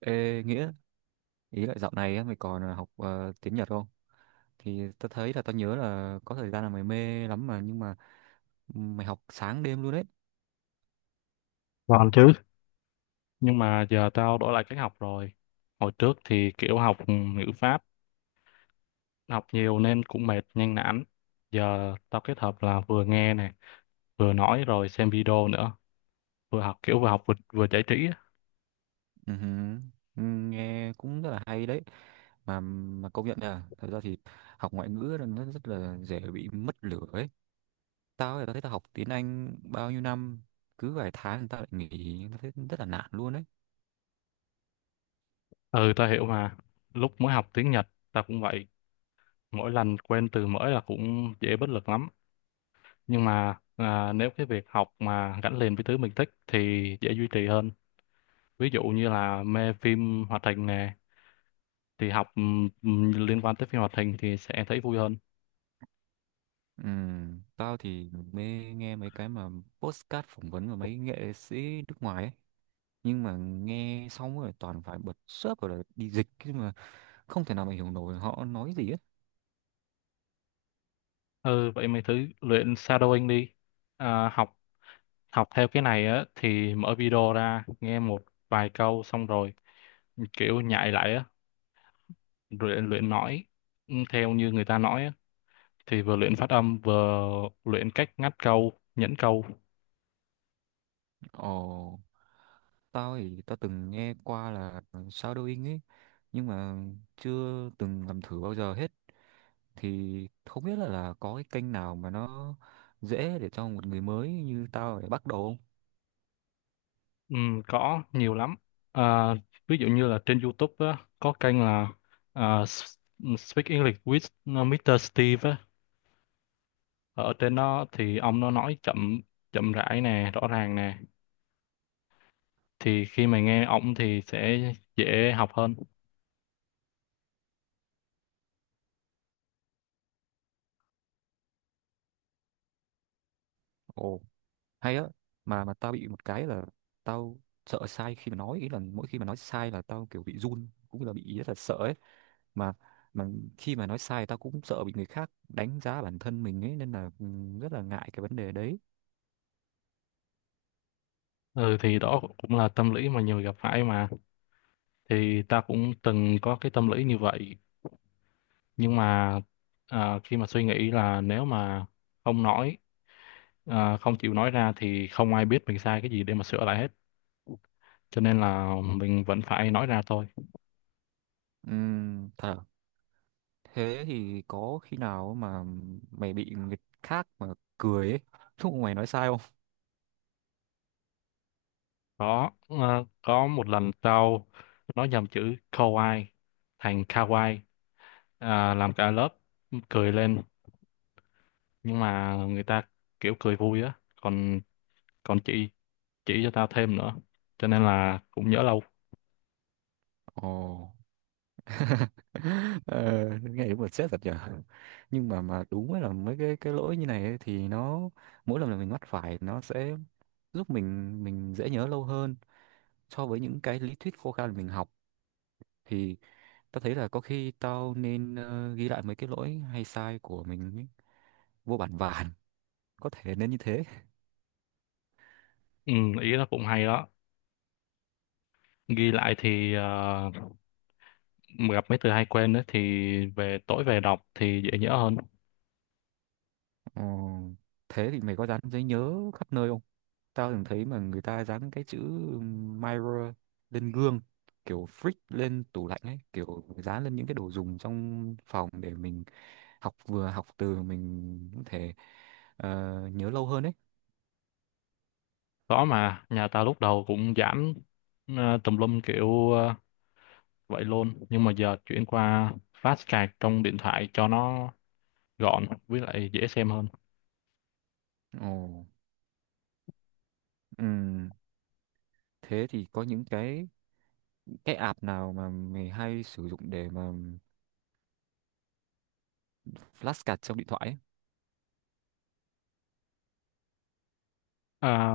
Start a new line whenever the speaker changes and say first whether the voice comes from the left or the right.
right: Ê, Nghĩa, ý là dạo này á, mày còn học tiếng Nhật không? Thì tao thấy là tao nhớ là có thời gian là mày mê lắm mà nhưng mà mày học sáng đêm luôn đấy.
left: Còn chứ, nhưng mà giờ tao đổi lại cách học rồi. Hồi trước thì kiểu học ngữ pháp, học nhiều nên cũng mệt, nhanh nản. Giờ tao kết hợp là vừa nghe này, vừa nói rồi xem video nữa. Vừa học kiểu vừa học vừa giải trí á.
right: Ừ hừ, ừ, nghe cũng rất là hay đấy. Mà công nhận là thật ra thì học ngoại ngữ là nó rất là dễ bị mất lửa ấy. Tao thì tao thấy tao học tiếng Anh bao nhiêu năm, cứ vài tháng tao lại nghỉ, tao thấy rất là nản luôn đấy.
left: Ừ, tao hiểu mà. Lúc mới học tiếng Nhật, tao cũng vậy. Mỗi lần quen từ mới là cũng dễ bất lực lắm. Nhưng mà nếu cái việc học mà gắn liền với thứ mình thích thì dễ duy trì hơn. Ví dụ như là mê phim hoạt hình nè, thì học liên quan tới phim hoạt hình thì sẽ thấy vui hơn.
right: Ừ, tao thì mê nghe mấy cái mà podcast phỏng vấn của mấy nghệ sĩ nước ngoài ấy. Nhưng mà nghe xong rồi toàn phải bật sub rồi là đi dịch chứ mà không thể nào mà hiểu nổi họ nói gì hết.
left: Ừ, vậy mày thử luyện shadowing đi. À, học học theo cái này á thì mở video ra nghe một vài câu xong rồi kiểu nhại lại á, luyện luyện nói theo như người ta nói á, thì vừa luyện phát âm vừa luyện cách ngắt câu nhẫn câu.
right: Ồ, tao thì tao từng nghe qua là shadowing ấy nhưng mà chưa từng làm thử bao giờ hết, thì không biết là có cái kênh nào mà nó dễ để cho một người mới như tao để bắt đầu không?
left: Có nhiều lắm, à, ví dụ như là trên YouTube á, có kênh là Speak English with Mr. Steve á. Ở trên đó thì ông nó nói chậm chậm rãi nè, rõ ràng nè, thì khi mà nghe ổng thì sẽ dễ học hơn.
right: Ồ, hay á, mà tao bị một cái là tao sợ sai khi mà nói, ý là mỗi khi mà nói sai là tao kiểu bị run cũng là bị rất là sợ ấy, mà mà khi mà nói sai tao cũng sợ bị người khác đánh giá bản thân mình ấy nên là rất là ngại cái vấn đề đấy.
left: Ừ, thì đó cũng là tâm lý mà nhiều người gặp phải mà, thì ta cũng từng có cái tâm lý như vậy. Nhưng mà khi mà suy nghĩ là nếu mà không nói không chịu nói ra thì không ai biết mình sai cái gì để mà sửa lại hết, cho nên là mình vẫn phải nói ra thôi.
right: Thật à? Thế thì có khi nào mà mày bị người khác mà cười ấy lúc mà mày nói sai không?
left: Có một lần tao nó nhầm chữ kawaii thành kawaii, làm cả lớp cười lên, nhưng mà người ta kiểu cười vui á, còn còn chị chỉ cho tao thêm nữa, cho nên là cũng nhớ lâu.
right: Ồ. ờ, Nghe đúng là stress thật nhở. Nhưng mà đúng là mấy cái lỗi như này ấy, thì nó mỗi lần là mình mắc phải nó sẽ giúp mình dễ nhớ lâu hơn so với những cái lý thuyết khô khan mà mình học, thì tao thấy là có khi tao nên ghi lại mấy cái lỗi hay sai của mình ấy, vô bản vàn, có thể nên như thế.
left: Ừ, ý nó cũng hay đó. Ghi lại thì gặp mấy từ hay quên đấy thì tối về đọc thì dễ nhớ hơn.
right: Ờ, thế thì mày có dán giấy nhớ khắp nơi không? Tao từng thấy mà người ta dán cái chữ mirror lên gương, kiểu freak lên tủ lạnh ấy, kiểu dán lên những cái đồ dùng trong phòng để mình học, vừa học từ mình có thể ờ, nhớ lâu hơn ấy.
left: Có mà, nhà tao lúc đầu cũng giảm tùm lum kiểu vậy luôn, nhưng mà giờ chuyển qua fast card trong điện thoại cho nó gọn với lại dễ xem hơn.
right: Ồ. Ừm, thế thì có những cái app nào mà mày hay sử dụng để mà flashcard trong điện thoại ấy?
left: à,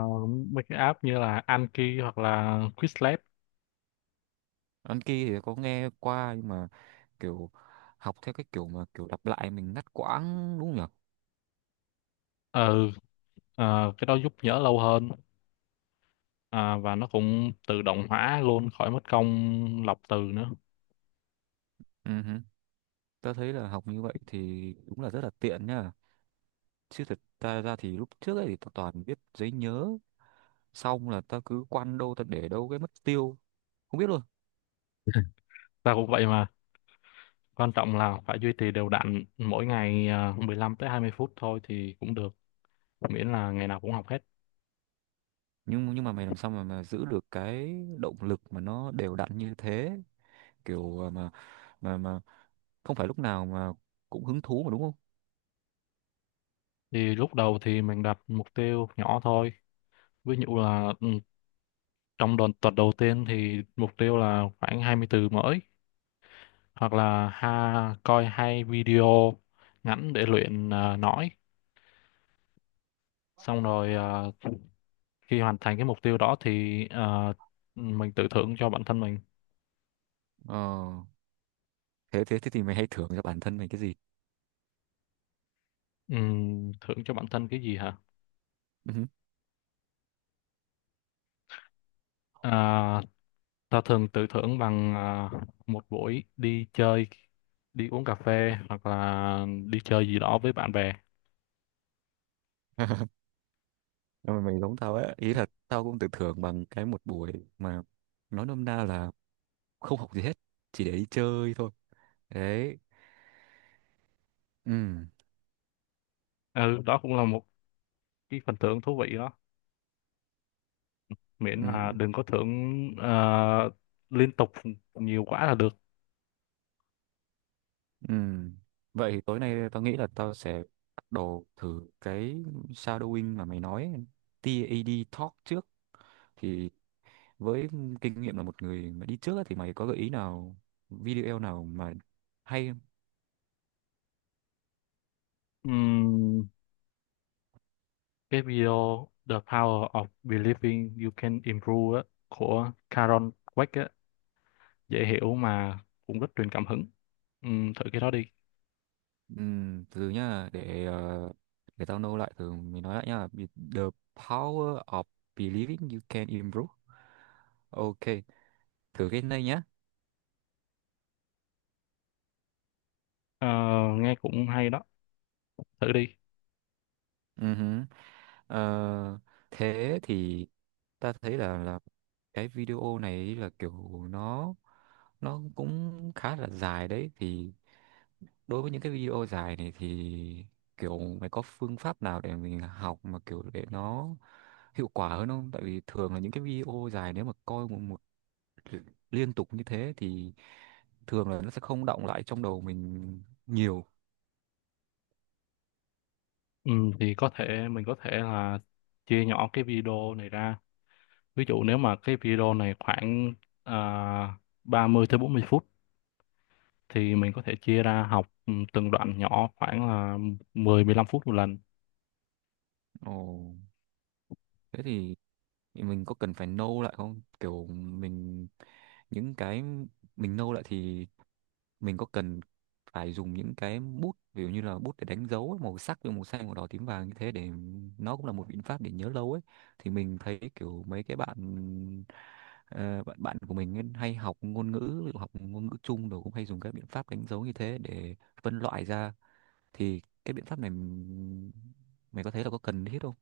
left: Mấy cái app như là Anki hoặc là Quizlet.
right: Anki thì có nghe qua nhưng mà kiểu học theo cái kiểu mà kiểu lặp lại mình ngắt quãng đúng không
left: Ừ. Cái đó giúp nhớ lâu hơn, và nó cũng tự động hóa luôn khỏi mất công lọc từ nữa.
right: nhỉ? Tớ thấy là học như vậy thì đúng là rất là tiện nhá. Chứ thật ta ra thì lúc trước ấy thì tao toàn viết giấy nhớ, xong là ta cứ quăng đâu ta để đâu cái mất tiêu, không biết luôn.
left: Ta cũng vậy mà, quan trọng là phải duy trì đều đặn mỗi ngày, 15 tới 20 phút thôi thì cũng được, miễn là ngày nào cũng học hết.
right: Nhưng mà mày làm sao mà giữ được cái động lực mà nó đều đặn như thế, kiểu à, mà không phải lúc nào mà cũng hứng thú mà đúng không?
left: Thì lúc đầu thì mình đặt mục tiêu nhỏ thôi, ví dụ là trong đợt tuần đầu tiên thì mục tiêu là khoảng 20 từ mới, hoặc là coi hai video ngắn để luyện nói. Xong rồi khi hoàn thành cái mục tiêu đó thì mình tự thưởng cho bản thân mình.
right: Ờ, thế thế thế thì mày hay thưởng cho bản thân mày cái gì?
left: Thưởng cho bản thân cái gì hả?
right: Ừ.
left: à, Ta thường tự thưởng bằng một buổi đi chơi, đi uống cà phê, hoặc là đi chơi gì đó với bạn bè.
right: Nhưng mà mày giống tao ấy, ý là tao cũng tự thưởng bằng cái một buổi mà nói nôm na là không học gì hết, chỉ để đi chơi thôi đấy. Ừ.
left: Ừ, đó cũng là một cái phần thưởng thú vị, miễn là
right: Ừ.
left: đừng có thưởng ờ, liên tục nhiều quá là được.
right: Ừ, vậy thì tối nay tao nghĩ là tao sẽ bắt đầu thử cái shadowing mà mày nói, tê a TAD Talk trước thì, với kinh nghiệm là một người mà đi trước á, thì mày có gợi ý nào, video nào mà hay không?
left: Ừm, cái video The Power of Believing You Can Improve á, của Karen Dweck á, dễ hiểu mà cũng rất truyền cảm hứng. Thử cái đó đi.
right: Từ nhá, để để tao nâu lại từ mình nói lại nhá. The power of believing you can improve. OK, thử cái này nhá.
left: Ờ, nghe cũng hay đó, thử đi.
right: Ừ hứ. Ờ, thế thì ta thấy là cái video này là kiểu nó cũng khá là dài đấy, thì đối với những cái video dài này thì kiểu mày có phương pháp nào để mình học mà kiểu để nó hiệu quả hơn không? Tại vì thường là những cái video dài nếu mà coi một liên tục như thế thì thường là nó sẽ không đọng lại trong đầu mình nhiều.
left: Thì có thể mình có thể chia nhỏ cái video này ra. Ví dụ nếu mà cái video này khoảng uh, 30 tới 40 phút thì mình có thể chia ra học từng đoạn nhỏ khoảng là 10-15 phút một lần.
right: Ồ, thế thì mình có cần phải nâu lại không, kiểu mình những cái mình nâu lại thì mình có cần phải dùng những cái bút, ví dụ như là bút để đánh dấu ấy, màu sắc như màu xanh màu đỏ tím vàng như thế, để nó cũng là một biện pháp để nhớ lâu ấy, thì mình thấy kiểu mấy cái bạn, ờ, bạn của mình ấy, hay học ngôn ngữ, ví dụ học ngôn ngữ chung rồi cũng hay dùng các biện pháp đánh dấu như thế để phân loại ra, thì cái biện pháp này mày có thấy là có cần thiết không?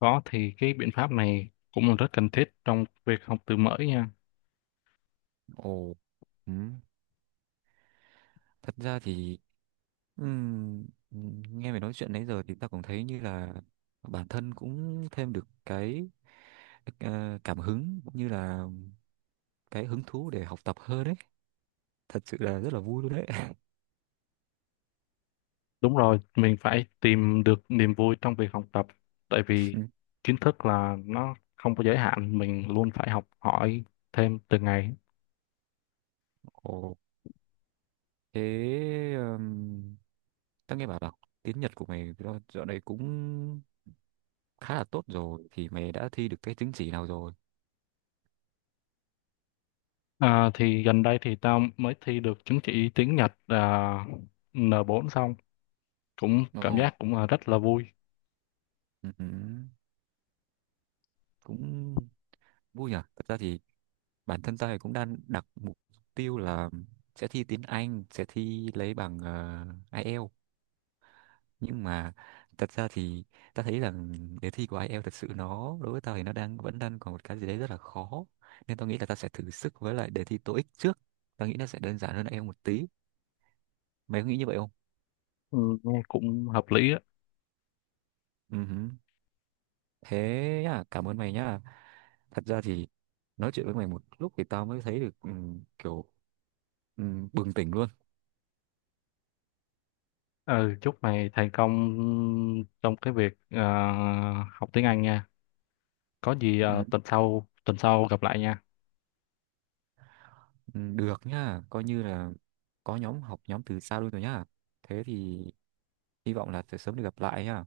left: Đó thì cái biện pháp này cũng là rất cần thiết trong việc học từ mới nha.
right: Ồ. Ừ. Thật ra thì nghe mày nói chuyện nãy giờ thì tao cũng thấy như là bản thân cũng thêm được cái cảm hứng, cũng như là cái hứng thú để học tập hơn đấy, thật sự là rất là vui luôn đấy.
left: Đúng rồi, mình phải tìm được niềm vui trong việc học tập, tại vì
right: Ừ.
left: kiến thức là nó không có giới hạn, mình luôn phải học hỏi thêm từng ngày.
right: Ồ, thế tao nghe bảo là tiếng Nhật của mày do- dạo này cũng khá là tốt rồi, thì mày đã thi được cái chứng chỉ nào rồi?
left: Thì gần đây thì tao mới thi được chứng chỉ tiếng Nhật, N4 xong cũng cảm
right: Ồ,
left: giác cũng là rất là vui.
right: ừ, ừ, cũng vui nhỉ. Thật ra thì bản thân tôi cũng đang đặt mục tiêu là sẽ thi tiếng Anh, sẽ thi lấy bằng IELTS, nhưng mà thật ra thì ta thấy rằng đề thi của IELTS thật sự nó đối với tao thì nó đang vẫn đang còn một cái gì đấy rất là khó, nên tao nghĩ là ta sẽ thử sức với lại đề thi TOEIC trước, tao nghĩ nó sẽ đơn giản hơn IELTS một tí, mày có nghĩ như vậy không?
left: Ừ, nghe cũng hợp lý á.
right: Ừ hử. Thế nhá, cảm ơn mày nhá, thật ra thì nói chuyện với mày một lúc thì tao mới thấy được ừ, kiểu ừ, bừng tỉnh luôn.
left: Ừ, chúc mày thành công trong cái việc học tiếng Anh nha. Có gì
right: Ừ.
left: tuần sau gặp lại nha.
right: Ừ, được nhá, coi như là có nhóm học, nhóm từ xa luôn rồi nhá. Thế thì hy vọng là sẽ sớm được gặp lại nhá.